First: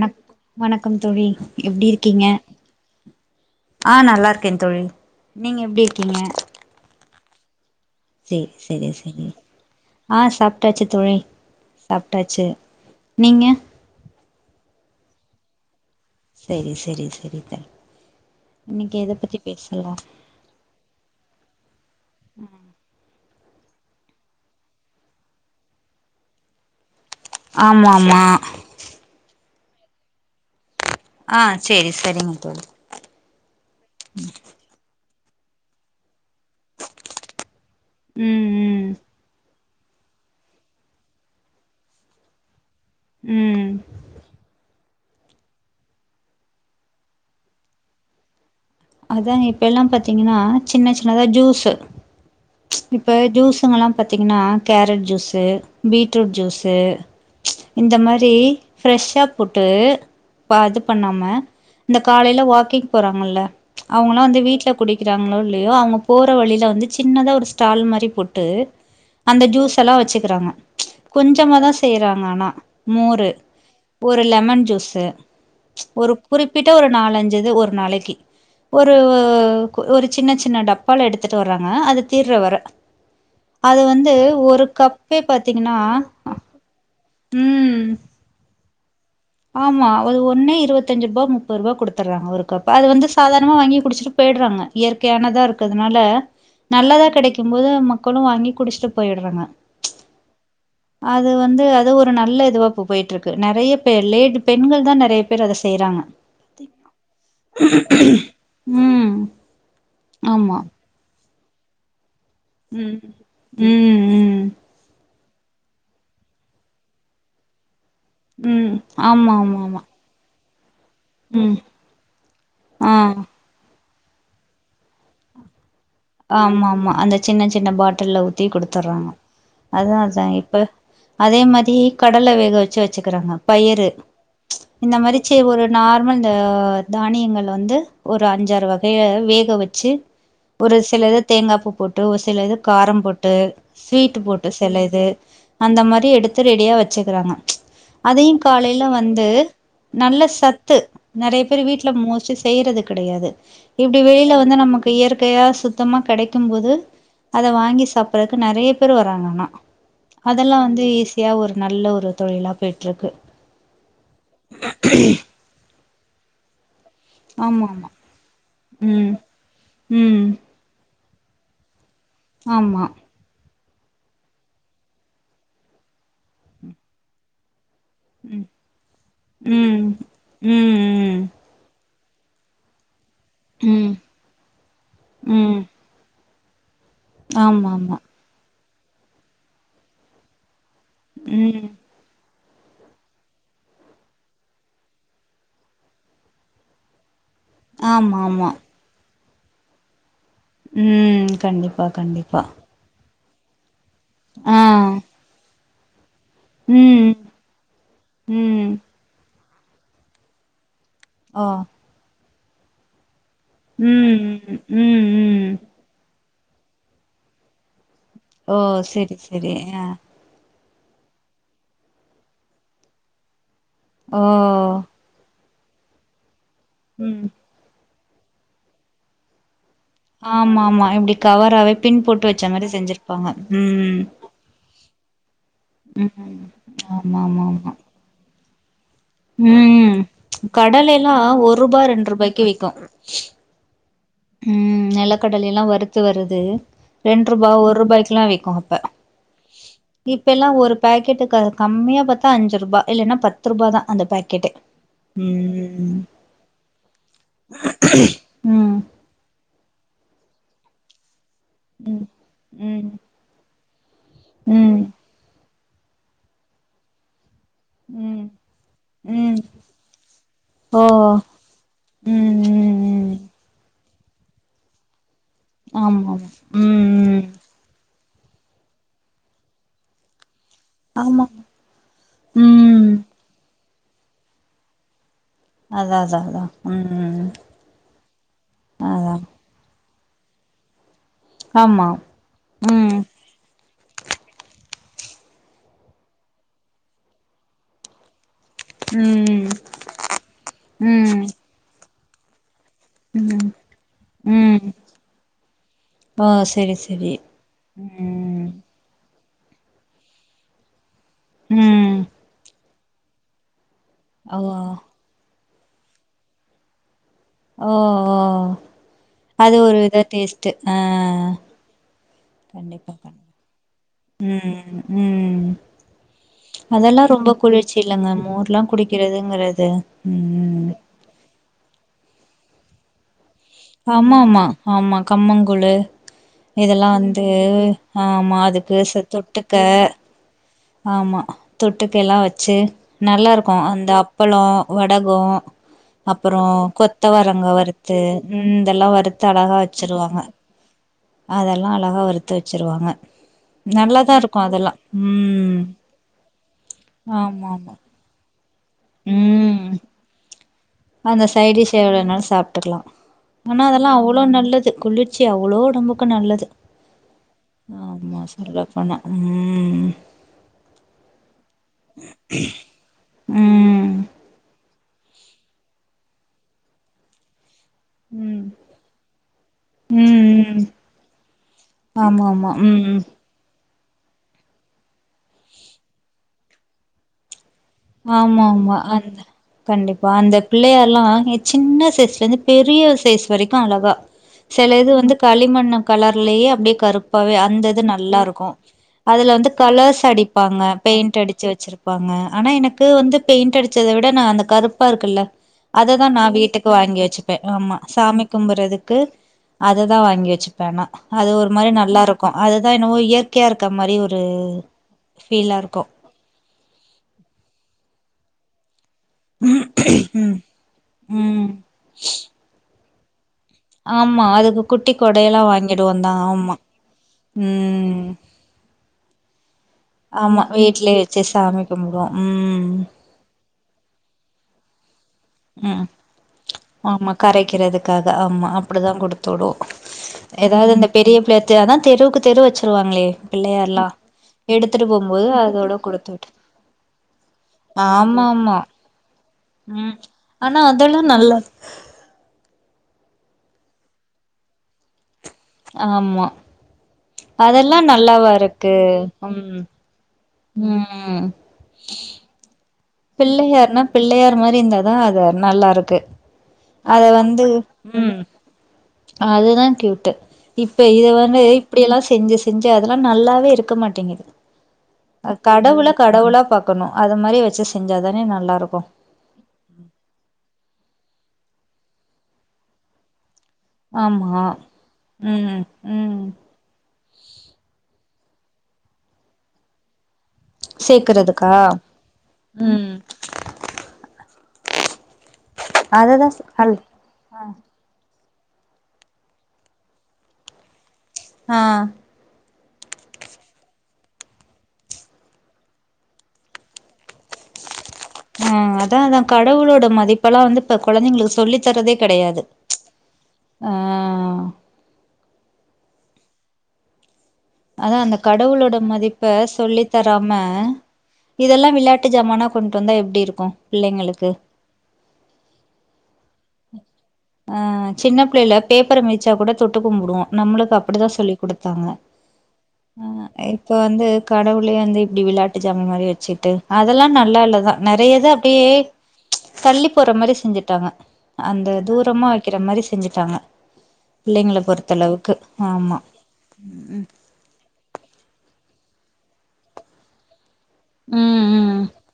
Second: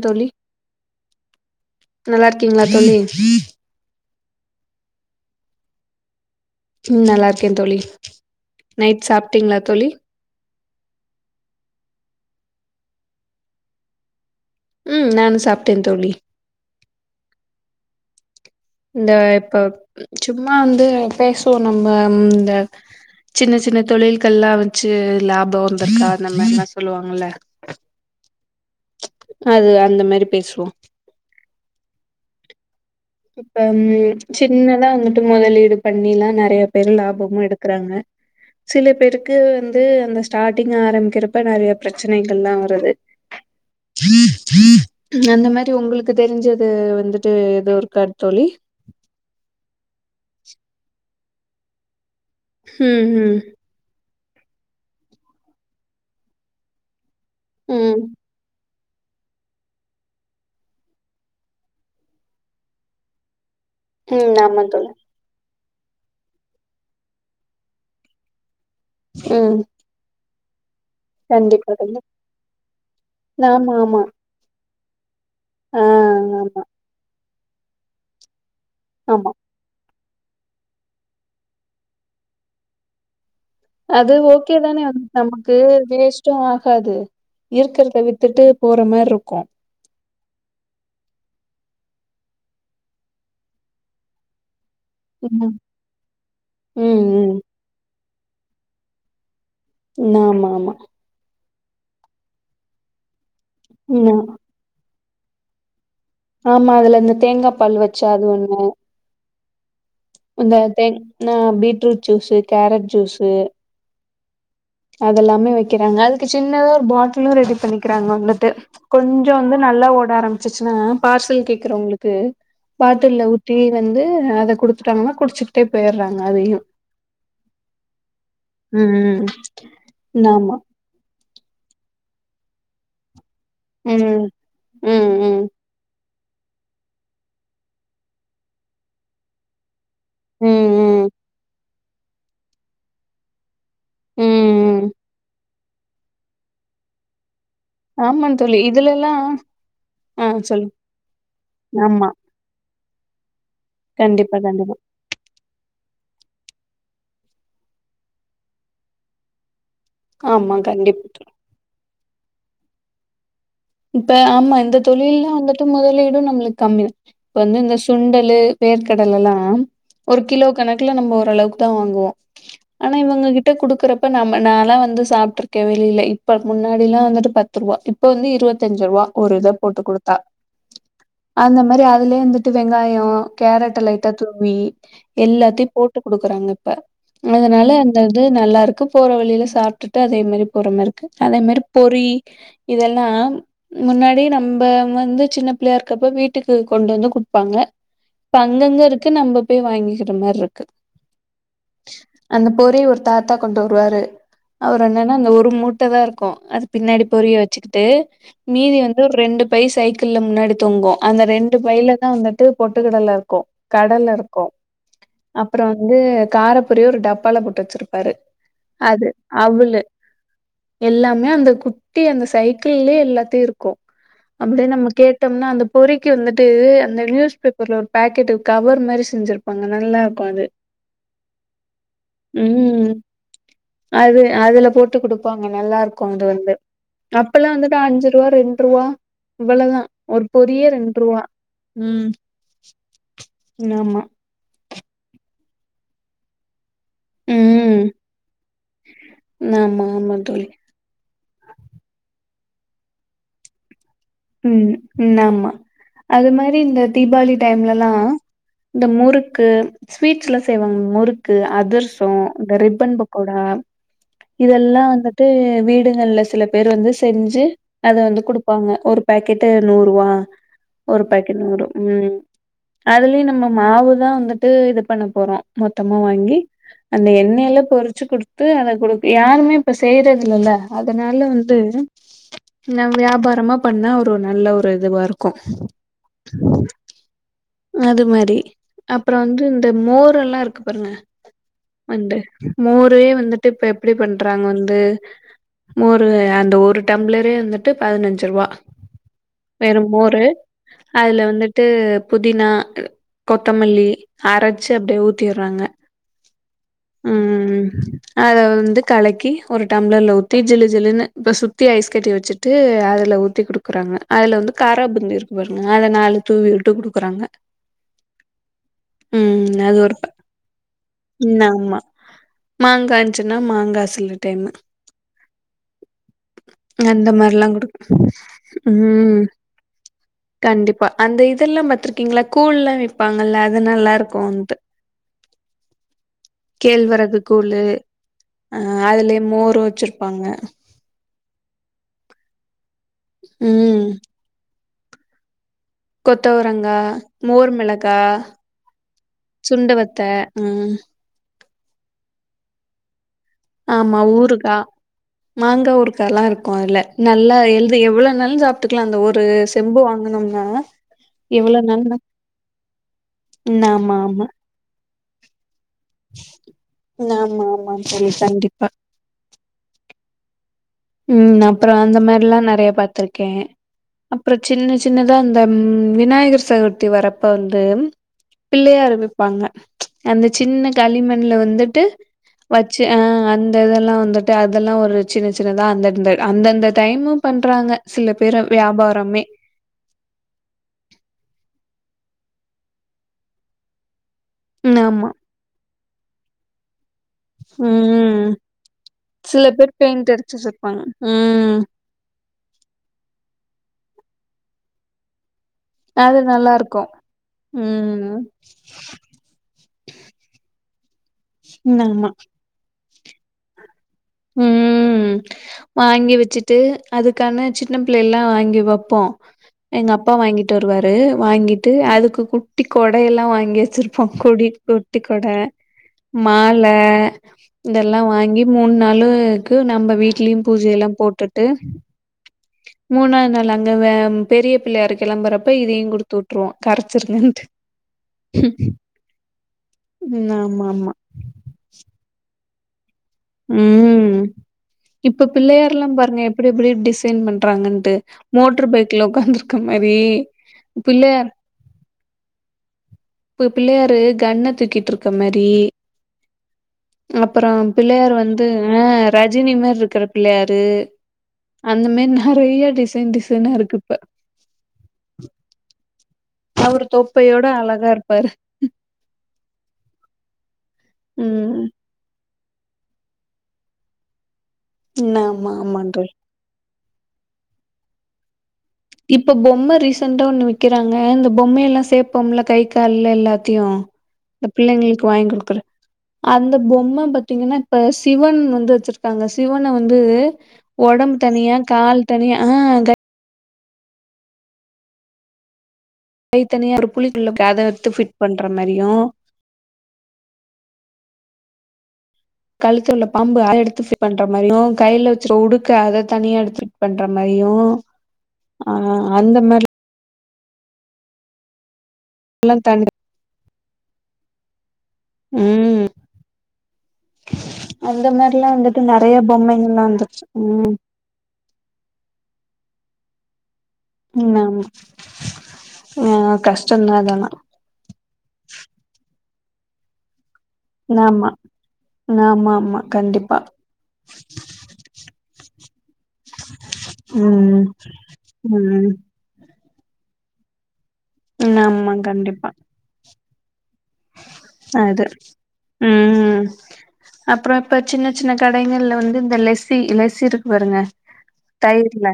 ந தோழி வணக்கம் தோழி எப்டி இருக்கீங்க நல்லா இருக்கீங்களா தோழி ஆ நல்லா இருக்கே தோழி நீங்க எப்டி இருக்கீங்க ம் நல்லா இருக்கே தோழி சேரி சேரி நைட் சேரி சாப்ட்டீங்ளா தோழி ஆ சாப்ட்டாச்சி தோழி சாப்ட்டாச்சி நீங்க ம் நானு சாப்ட்டே தோழி சரி சரி சரி த்த இன்னைக்கு இந்த எத பத்தி இப்ப பேசலா சும்மா வந்து பேசுவோ நம்ம இந்த சின்ன சின்ன தொழில்கள்லா வெச்சு லாப வந்துர்கா அந்தமார்லா சொல்லுவாங்கல்ல ஆமாமா அது அந்தமாரி பேசுவோ ஆ செரி செரிங்கதோழி இப்பம் சின்னதா வந்துட்டு முதலீடு பண்ணிலா நெறய பேரு லாபமு எடுக்கறாங்க ம் சில ம் பேருக்கு வந்து அந்த ஸ்டார்ட்டிங் ஆரமிக்கறப்ப நெறய பிரச்சனைகள்லா வருது ம் அந்த மாரி உங்குளுக்கு தெரிஞ்சது வந்துட்டு ஏதோ ஒரு கட்தோழி அதா இப்ப எல்லா பாத்தீங்கனா சின்ன சின்னதா ஜூஸு ம் இப்ப ம் ஜூஸுங்கலா பாத்தீங்கனா கேரட்ஜூஸு பீட்ரூட்ஜூஸு ம் இந்தமாரி ஃப்ரெஷ்ஷாபோட்டு பா இது பண்ணாம இந்த காலையில வாக்கிங் போறாங்கல்ல அவ்ங்களா ம் வந்து ஆமா வீட்டுல தோழி குடிக்க றாங்களோ இல்லயோ அவங்க போற வழியில வந்து சின்னதா ஒரு ஸ்டால் மாரி போட்டு அந்த ம் ஜூஸ் ஸல்லா வச்சிக்கிறாங்க கொஞ்சமா தா கண்டிப்பா தோழி செய்யறாங்க ஆனா மோரு ஆமா ஆமா ஒரு லெமன் ஜூஸு ஆ ஒரு ஆமா குறிப்பிட்ட ஒரு நாலஞ்சிது ஒரு நாளைக்கு ஒரு ஆமா ஓ ஒரு சின்ன சின்ன டப்பால எடுத்துட்டு வர்றாங்க அது தீர்ற வர வந்து அது ஒரு ஓகேதானே வந்து கப்பே நமக்கு பாத்தீங்கன்னா வேஸ்டு ஆகாது ம் இருக்கறத வித் துட்டு போற மார்ருக்கு ஆமா அது ஒன்னே இருவத்தஞ்ர்பா முப்பருவா குடுத்தர்றாங்க ஒரு கப் அது வந்து சாதாரணமா வாங்கி குடிச்சிட்டு போய்ட்றாங்க இயற்கையானதா ம் இருக்கதுனால ம் நல்லதா ம் ம் கெடைக்கும்போது மக் களு வாங்கி குடிச்ட்டு போய்ட்றாங்க நா மாமா அதுவந்து அது ஒரு நல்ல இதுவா ப்ப போய்ட்ருக்கு நெறய பேர் ம் லேடி பெண்கள் தா நெறய பேர் அத செய்றாங்க ஆமா அதுலஇந்த தேங்கா பால் வச்சு அதுஒண்ணு ம் ஆமா இந்த தேங் நா பீட்ரூட்ஜூஸூ கேரட் ம் ஜூஸூ ம் ம் அதெல்லாமே வக்கிறாங்க அதுக்கு சின்னதா ஒரு பாட்டிலு ரெடி பண்ணி கிறாங்க வந்துட்டு ம் ஆமா கொஞ்சவந்து ஆமா ஆமா நல்லா ஓட ஆரமிச்சுச்னா பார்சல் ம் கேக்குறவங்ளுக்கு ஆ பாட்டில்ல ஊத் தி வந்து அத குடுத்துட்டாங்னா குடிச்சிட்டே பேய்ட்றாங் ஆமாமா அந்த சின்ன சின்ன பாட்டில்ல ஊத்தி ம் குடுத்தர்றாங்க ம் அதா அதா ஆமா இப்ப அதே மாதி கடல வேக வச்சு வச்சுகுறாங்க பயறு ம் ம் இந்த மரிச்சு ம் ஒரு நார்மல் ந்த தானியங்கள வந்து ஒரு அஞ்சாறு வகய வேக வச்சு ம் ம் ஒருசிலத தேங்காபூ போட்டு ஒருசிலத காரம் போட்டு ஸ்வீட் ம் போட்டு ம் செலஇது அந்தமாரி எடுத்து ரெடியா வெச்சுக்றாங்க ஆமா அதயு தோழி காலைய்ல இதுலல்லா வந்து நல்ல ஆ சொல்லு சத்து நெறய பேரு வீட்ல ஆமா மோஸ்ட்லி செய்றது கிடையாது இப்டி வெளில கண்டிப்பா வந்து கண்டிப்பா நமக்கு இயற் கையா சுத்தமா கெடைக்கும்போது அத வாங்கி சாப்பறதுக்கு நெறய பேர் வராங்க ஆனா ஆமா அதெலா வந்து கண்டிப்பா ஈஸியா ஒரு நல்ல ஒரு தொழிலா போய்ட்ருக்கு இப்ப ஆமா இந்த தொழில்னு வந்துட்டு முதலீடு நம்முளுக் கம்மிதா இப்ப வந்து ஆமா இந்த ஆமா சுண்டலு ம் வேர்கடலல்லா ஒரு ம் கிலோக் கணக்குல நம்ப ஓரளவுக்குதா வாங்குவோ ஆமா ஆனா இவங்க கி ட்ட குடுக்கறப்ப நம்ம நாலா வந்து சாப்ட்ருக்கே வெளில இப்ப முன்னாடிலா வந்துட்டு பத்துருவா ப்ப வந்து ம் இருவத்தஞ்ரூவா ஒரு இத போட்டு ம் குடுத்தா ம் அந்த மாரி அதுலே வந்துட்டு வெங்காயோ ம் கேரட்ட ம் லைட்டா தூவி ம் எல்லாத்தி போ ட்டு குடுக்கறாங்க இப்ப ஆமா அதனால அந்த ஆமா வந்து நல்லாருக்கு போற வழில சாப்டுட்டு அதே மாரி போறமார்ருக்கு அதே மாரி ம் பொறி இதெல்லா முன்னாடி நம்ம வந்து சின்ன பிள்ளையா இருக்கப்ப வீட்டுக்கு கொண்டு வந்து கு ப்பாங்க ஆமா இப்ப ஆமா அங்கங்க இருக்கு நம்ம போய் வாங்கிக்கிற மார்ருக் ம் கண்டிப்பா கண்டிப்பா ஒரே ஒரு தாத்தா கொண்டு வருவாரு ஆ அவர் என்னன்னா அந்த ஒரு மூட் டதா இருக்கு அது பின்னாடி ம் பொரிய வச்சுக்கிட்டு ம் மீதி வந்து ரெண்டு பை சைக்கிள்ல முன்னாடி தொங்கு அந்த ஓ ரெண்டு பைல தா வந்துட்டு பொட்டுக்கடல க்கு கடல ம் இருக்கு ம் ம் ம் அப்பற வந்து கார பொரிய ஒரு டப்பால போட்டு வச்சிருப் பாரு ஓ அது செரி செரி அவுலு ஆ எல்லாமே அந்த குட்டி அந்த சைக்கிள்லயே எல்லாத்தையு இருக்கு ஓ அப்டியே நம்ம கே ட்டம்னா அந்த பொறிக்கு வந்துட்டு அந்த ம் நியூஸ் பேப்பர்ல ஒரு பேக்கெட்டு கவர் மாதிரி செஞ்சிருப்பாங்க நல்லா இருக்கு அது ஆமாமா இப்டி கவராவே பின் போட்டு வச்ச மாரி செஞ்சிருப்பாங்க ம் ம் அ அதுல போட்டு குடுப்பாங்க நல்லாருக்கு அது ம் வந்து ஆமா ஆமா அப்பல்லா ஆமா வந்துட்டு அஞ்சுரூவா ரெண்ரூவா இவ்வளதா ம் ஒரு பொரியே கடலைலா ரெண்ரூவா ஒரு ரூபா ரெண்டு ரூபாய்க்கு விக்கு ஆமா ம் நெலகடலைலா வறுத்து வருது ரெண்ரூபா ம் ஒர்ரூபாக்லா விக்கு அப்ப ஆமா ஆமா தோழி இப்பெல்லா ஒரு பேக்கெட்டு க கம்மியாபாத்தா அஞ்சுரூபா இல்லெனா பத்துரூபா தா அந்த பேக் ம் ம் ஆமா அது மாரி இந்த தீபாளி டைம்லலா ம் இந்த முறுக்கு ஸ்வீட்ஸ்லா செய்வாங்க முறுக்கு ம் அதுரசோ இந்த ரிப்பன் ம் பக்கோடா இதெல்லா ம் வந்துட்டு வீடுகள்ல சில பேர் வந்து செஞ்சு அது வந்து ம் குடுப்பாங்க ஒரு ம் பாக்கெட் நூறுவா ஓ ஒரு பாக்கெட் நூறு ம் ம் ம் அதுலயு நம்ம மாவு தா வந்துட்டு இது பண்ண போறோ மொத்தமா ஆமா ஆமா வாங்கி ம் அந்த ம் எண்ணெய்ல்ல பொறு ச்சு குடுத்து அத குடு யாருமே இப்ப செய்றது இல்லல அதனால ஆமா வந்து ம் நம் வியாபாரமா பண்ணா ஒரு நல்ல ஒரு இதுவா இருக் அதா அதா அதா ம் அது மாரி அதா அப்பறோ வந்து இந்த மோர் எல்லா இருக்கு பாருங்க ஆமா வண்டு ம் மூரே வந்துட்டு இப்ப எப்டி பண்றாங்க வந்து மோரு அந்த ஒரு டம்ளரே வந்துட்டு பதினஞ்சு ருவா ம் வெறும்மோரு அதுல ம் வந்துட்டு புதினா ம் கொத்தமல்லி ம் அரச்சு அப்டியே ஊத்திறாங்க ஓ சரி சரி ம் அத வந்து கலக்கி ஒரு டம்ளர்ல ஊத்தி ஜிலு ஜிலுன்னு இப்ப சுத்தி ஐஸ் ம் கட்டி வச்சுட்டு அதுல ஊத்தி குடுக்குறாங்க ஓ அதுல வந்து காராபுந்தி இருக்கும் ஒரு மேல நாலு தூவி விட்டு குடுக்குறாங்க ஓ ஓ அது ஒரு வித டேஸ்ட்டு ஆ ம் ஆமா கண்டிப்பா மாங்கா இருந்துச்சுன்னா மாங்கா சில டைமு ம் ம் அதெல்லா அந்த ரொம்ப மாரிலா குளிர்ச்சி குடுக்கு இல்லங்க மோர்ல்லா ம் குடிக்கிறதுங்கிறது ம் கண்டிப்பா அந்த இதெல்லா பாத்திருக்கீங்களா கூழ்லா ஏ டுப்பாங்கல்ல அது நல்லா ஆமா இருக்கும் ஆமா வந்து ஆமா கம்மங்கூழு இதெல்லா கேழ்வரகு வந்து கூலு ஆமா ஆ அதுக்கு ச அதுலயே தொட்டுக்க மோர் வச்சிருப்பாங்க ஆமா தொட்டுக்க எல்லா வச்சு நல்லா இருக்கும் ம் அந்த அப்பளோ வடகோ அப்பறோ கொத்தவரங்கா கொத்தவரங்கா மோர் மிளகா வறுத்து ம் இதெல்லா வறுத்து அழகா சுண்டவத்த வச்சிருவாங்க ம் அதெல்லா அழகா வறுத்து வச்சிருவாங்க ஆமா நல்லாதா இருக்கும் ஊறுகா அதெல்லா ம் மாங்கா ஊறுகால்லா இருக்கும் அதுல நல்லா ஆமா ஆமா எழு எவ்வளோ நாலு சாப் ட்டுக்குலா அந்த ஒரு ம் செம்பு வாங்கனம்னா அந்த சைடிஷ் எவ்ளோ நாலும் சாப்பிட்டுக்கலா ஆனா நா அதெல்லா ம் அவ்ளோ ஆமா நல்லது குளி ர்ச்சி அவளோ ஒடம்புக்கு நல்லது ஆமா ஆமா தோழி ஆமா சொல்ல கண்டிப்பா போனா ம் ம் அப்பறோ அந்த மாரில்லா நறைய பாத்துருக்கே ம் ம் அப்றோ சின்ன சின்னதா இந்த விநாயகர் சதுர்த்தி வரப்ப வந்து ம் பிள்ளையார் விப்பாங்க அந்த ம் சின்ன களிமண்ல வந்துட்டு ஆமா ஆமா ம் வச்சு ஆ ம் அந்த இந்த இதெல்லா வந்துட்டு அதெல்லா ஒரு சின்ன சின்னதா அந்தந்த அந்த அந்தந்த டைமு பண்றாங்க சில பேரு ஆமா ஆமா அந்த வியாபாரமே கண்டிப்பா அந்த பிள்ளையார்ல்லா சின்ன சைஸ்ல இருந்து பெரிய சைஸ் வரைக்கும் அழகா சில ம் இது ஆமா வந்து களிமண்ணு கலர்லேயே அப்படியே கரு ப்பவே அந்தது நல்லா ம் இருக்கும் அதுல சில வந்து பேர் கலர்ஸ் பெயிண்ட் அடிச்சு அடிப்பாங்க வச்சிருப்பாங்க பெயிண்ட் அடிச்சு ம் வச்சிருக் ப்பாங்க ஆனா எனக்கு வந்து பெயிண்ட் அடிச்சத விட நா அந்த கருப்பா இருக்குல்ல அததா அது நா நல்லா வீட்டுக்கு இருக்கு வாங்கி வச்சுப்பே ஆமா ம் சாமி கும்புறதுக்கு அததா வாங்கி வச்சுப்பே ஆனா அது ஒரு மாரி நல்லா ஆமா இருக்கும் அதுதா என்னவோ இயற்கையா இருக்க மாரி ஒரு ம் ஃபீலா இருக்கு வாங்கி வச்சுட்டு அதுக்கான சின்ன பிள்ளை எல்லாம் வாங்கி வப்போம் ம் எங்க அப்பா வாங்கிட்டு வருவாரு ம் வாங்கிட்டு அதுக்கு குட்டி கொட எல்லாம் வாங் அங்கே வச்சிருப்போம் ஆமா குடி அதுக்கு குட்டி குட்டிக் கொட கொடையெல்லா வாங்கிடுவோ தா ஆமா மால ம் இதெல்லாம் வாங்கி மூணு நாளு க்கு நம்ம வீடலயும் ஆமா பூஜ வீட்லயே எல்லாம் வச்சு போட்டுட்டு சாமி கும்பிடுவோ ம் மூணாது நாள் அங்க பெரிய பிள்ளையாரு கிளம்பறப்ப ம் ஆமா கரைக்கிறதுக்காக ஆமா அப்டிதான் குடுத்து விடுவோம் ம் ஆமா ஏதாவது இந்த ஆமா பெரிய பிள்ளையார் தெ அதா தெருவுக்கு தெரு வச்சிருவாங்களே பிள்ளையார்ல்லாம் ம் இப்ப பிள்ளையார் எல்லா பாருங்க விட்டு எப்படி எப்படி டிசைன் பண்றாங்கண்டு ஆமா ஆமா மோட்டர் பைக் குல உக்காந்துருக்க ம் மாறி ஆனா அதெல்லா பிள்ளையார் [unintelligible] இப்போ பிள்ளையாரு கன்ன தூக்கிட்டு இருக்க மாறி ஆமா அப்பறோ அதெல்லா பிள்ளையார் நல்லாவா வந்து இருக்கு ஆ ரஜினி ம் மாறி இருக்கற பிள்ளயாரு ம் அந்த மாறி நிறையா டிசைன் டிசைனா இருக்கு பிள்ளையார்னா இப்ப பிள்ளையார் மாறி இருந்தாதா அது நல்லா இருக்கு அவரு அத வந்து தொப்பையோட அழகா உம் இருப்பாரு அதுதா கியூட்டு் இப்ப இத வந்து ம் இப்படியெல்லாம் செஞ்சு செஞ்சு அதெல்லா நல்லாவே இருக்க மாட்டேங்குது அ ஆமா கடவுள ஆமாங் தோழி கடவுளா பாக் கணும் அது மாறி வச்சு செஞ்சா தானே நல்லாருக்கும் இப்ப பொம்ம ரீசண்டா ஒண்ணு விக்கிறாங்க இந்த பொம்மையெல்லா சேப்போம்ல்ல கை கால்ல எல்லா த்தியு ஆமா இந்த பிள்ளைங்களுக்கு வாங்கி குடுக்குற ம் ம் அந் ஒரு பொம்ம பாத்தீங்கன்னா இப்ப சிவன் வந்து வச்சிருக்காங்க சிவனை வந்து உடம்பு சேக்குறதுக்கா தனியா கால் தனியா ஆ ம் அததா சொ கைத் அல் தனியா ஒரு புலிக்குள்ள அதை எடுத்து ஃபிட் பண்ற மாறியு ஆ கழுத்து உள்ள பாம்பு அதை எடுத்து ஃபிட் பண்ற மாறியு கையில வச்ச உடுக்கை அத தனியா எடுத்து ஃபிட் பண்ற மாறியு ஆ அதா அதா கடவுளோட மதிப் பல்லா வந்து இப்ப க கொழந்தைங்களுக்கு சொல்லி தரதே கிடையாது தனி ஆ உம் அதா அந்த மாறில்லா கடவுளோட வந்துட்டு நறைய மதிப்ப சொல்லி பொம்மைகல்லா வந்துருச்சு தராம உம் இதெல்லா விளையாட்டு ஜமானா கொண்ட்டு வந்தா எப்டி இருக்கும் உம் ஆமா ஆ கஷ்டந்தா இதெல்லா அ சின்ன பிள்ளைல பேப்பரை மெதிச்சா கூட தொட்டு கும்பிடுவோ நம்மளுக்கு அப்டிதா ஆமா சொல்லி் குடுத்தாங்க ஆமா ஆமா கண்டிப்பா ஆ இப்ப வந்து கடவுள் பிள்ளயா இருந்தா இப்படி விளாட்டு ஜாமான் மாறி வச்சுட்டு அதெல்லா நல்லா ம் இல்லதா நிறைய இது அப்டியே ம் தள்ளி போற மாறி செஞ்சுட்டாங்க அந்த ஆமா தூரமா கண்டிப்பா வைக்கிற மாறி செஞ்சுட்டாங்க பிள்ளைங்கள அ அது பொறுத்தளவுக்கு ஆமா உம் அப்புற இப்ப சின்ன சின்ன கடைகள்ல வந்து இந்த லெசி லெசி இருக் கும் பாருங்க ம் ம் தயிர்ல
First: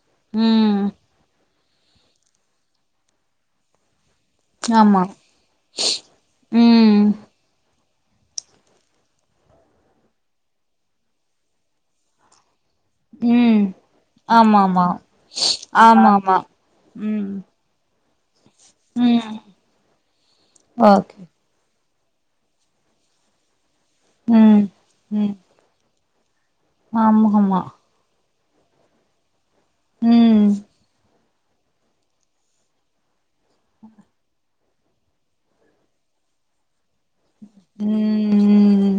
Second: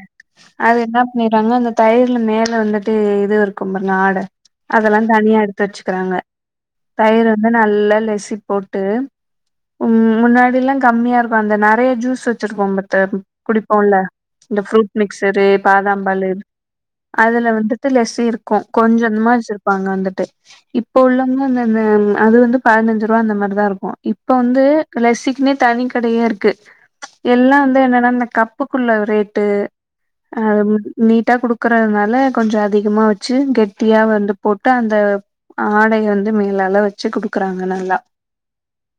அது ம் என்ன பண்ணிறாங்க அந்த தயிர்ல மேல வந்துட்டு இது இருக்கும் பாருங்க ஆட அதெல்லா ஆமா தனியா எடுத்து வச்சுக்கிறாங்க ம் தயிரு வந்து நல்லா லெசி போட்டு உம் முன்னாடில்லா கம்மியா இருக்கும் அந்த நெறைய ஜூஸ் வச்சிருப்போ பார் ஏப்பு ம் குடிப்போம்ல ஆமா இந்த ஆமா ஃப்ரூட் மிக்சரு ஆமா பாதாம்பாலு ஆமா ம் அதுல வந்து ட்டுலெசி இருக்கு கொஞ்சம்மா ம் வெச்சிருப்பாங்க வந்துட்டு இப்ப ஓகே உள்ளவங்க அந்த மா வந்து அது வந்து பதினஞ்சு ரூவா அந்த மாதிரிதா இருக்கு இப்ப வந்து ம் ம் லச்சிக்குனே தனி கடையே இருக் கு ஆமா எல்லா ஆமா வந்து என்னன்னா இந்த கப்புக்குள்ள ரேட்டு அ ம் நீட்டா குடுக்கறதுனால கொஞ்சொ அதிகமா வெச்சு கெட்டியா வந்து போட்டு அந்த ஆடைய வந்து மேலாள வ ம் ம்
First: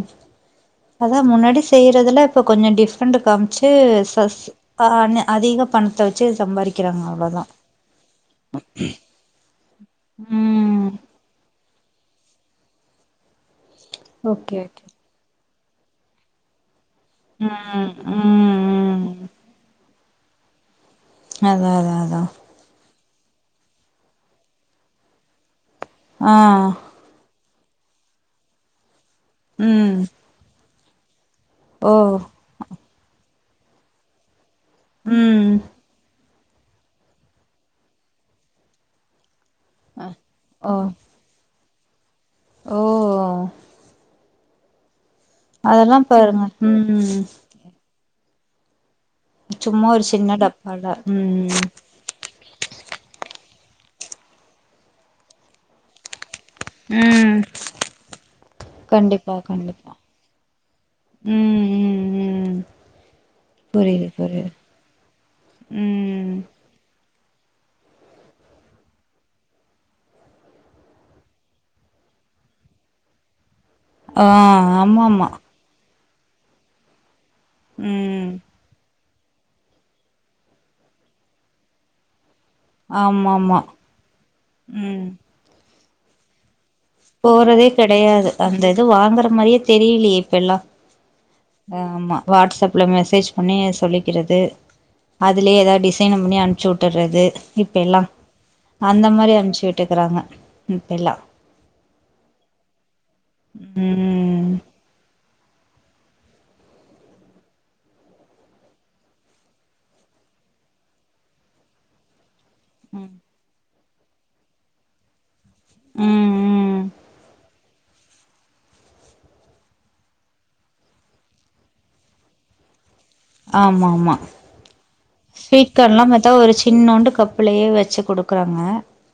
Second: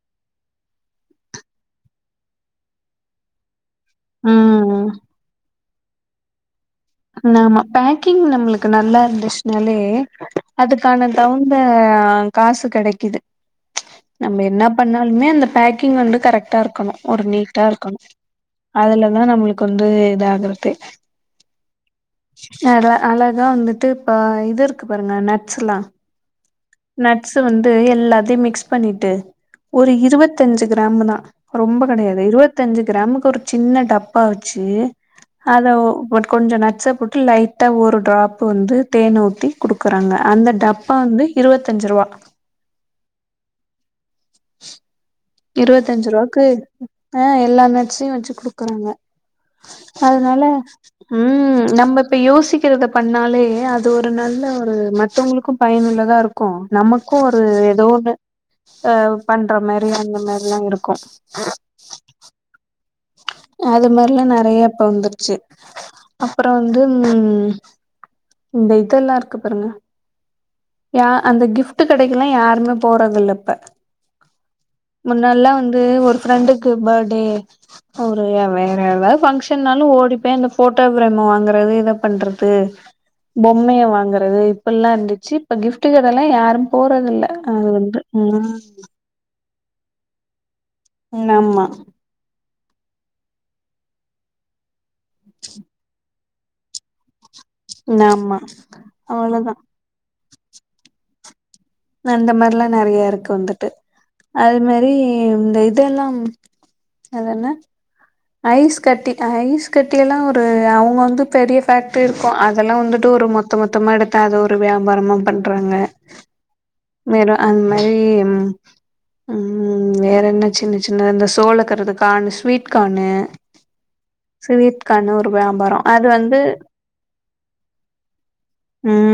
அதா முன்னாடி செய்றதுல இப்ப கொஞ்சொ டிஃப்ரெண்ட் காம்ச்சு டு ம் சச்சு அதிக பணத்த வெச்சு சம்பாரி ஆமா பேக்கிங் நம்மளுக்கு நல்லா இருந்துச்சுனாலே ம் அதுக்கான தகுந்த காசு கெடைக்குது நம்ம ஓகே என்ன ஓகே பண்ண ஒன்னு அந்த பேக்கிங் வந்து கரெக்டா இருக்கணு ஒரு நீட்டா ம் இருக்கணு ம் ம் அதுலதா நம்மளுக்கு வந்து இதாகுறது அதா அதா அதா அதா அழகா வந்துட்டு இப்ப இது இருக்கு பாருங்க நட்ஸ் எல்லா ஆ நட்ஸ் வந்து எல்லாத்தையு மிக்ஸ் பண்ணிட்டு ஒரு ம் இருவத்தஞ்சு கிராம் தா ரொம்ப ஓ கெடையாது இருவத்தஞ்சு கிராமுக்கு ஒரு சின்ன டப்பா வெச்சு ம் அத ஒ ஒரு கொஞ்சொ நட்ஸ போட்டு லைட்டா ஒரு ட்ராப்பு வந்து தேன் ஊத்தி குடுக்குறாங்க அந்த ஓ டப்பா வந்து இருவத்தஞ்சு ருவா ஓ அதெல்லா இருவத்தஞ்சு பாருங்க ருவாக்கு ம் ஆ எல்லா நட்ஸையு வெச்சு குடுக்குறாங்க சும்மா ஒரு சின்ன அதனால டப்பால ம் நம்ம இப்ப யோசிக்கிறத பண்ணாலே அது ஒரு நல்ல ஒரு மத்தவங்களுக்கு பயனுள்ளதா இருக்கு நமக்கு ம் ஒரு ஏதோ ஒன்னு அ கண்டிப்பா பண்ற மாரி கண்டிப்பா அந்த மாரிலா இருக்கு ம் ம் ம் அது புரியுது மாரிலா புரியுது நெறைய இப்ப வந்துருச்சு ம் அப்றோ வந்து ம் இந்த இதெல்லா இருக்கு பாருங்க யா அந்த கிஃப்ட் கடைக்கெல்லா யாருமே போறதில்ல இப்ப ஆ ஆமாமா முன்னால்லா வந்து ஒரு ஃப்ரெண்டுக்கு பேட் டே ஒரு ம் வேற ஏதா ஃபங்க்ஷனாலு ஓடிப்போய் அந்த ஃபோட்டோ பிரேம் வாங்குறது இத பண்ற து ஆமாமா பொம்மைய வாங்குறது இப்பில்லா ம் இருந்துச்சு இப்ப கிஃப்டு கத எல்லா யாரு போறதில்ல போறதே அது வந்து கெடையாது ம் அந்த இது வாங்குற மாரியே தெரியலையே இப்ப எல்லா ஆமா வாட்ஸ்அப்ல மெசேஜ் பண்ணி சொல்லிக்கிறது அதுலயே எதா டிசைன பண்ணி அமுச்சு விட்டுர்றது இப்ப எல்லா ஆமா அந்த மாரி அவ்ளோதா அமுச்சு வி ட்டுக்குறாங்க இப்ப எல்லா அந்த மாரில்லா நறைய இருக்கு வந்துட்டு ம் அது மாரி இந்த இதெல்லா அது என்ன ஐஸ் கட்டி ஐஸ் கட்டி எல்லா ஒரு அவங்க வந்து பெரிய ஃபேக்ட்ரி இருக்கு அதெல்லா வந்துட்டு ம் ஒரு மொத்த மொத்தமா எடுத்து அத ஒரு வியாபாரமா பண்றாங்க ம் ம் அந் மாரி ம் ம் வேற என்ன சின்ன சின்ன இந்த சோலக்கறுது கானு ஸ்வீட் கானு ஆமா ஆமா ஸ்வீட் வியாபாரோ கான்லா அது பாத்தா வந்து ஒரு சின்னொண்டு கப் லயே வெச்சு குடுக்குறாங்க ம்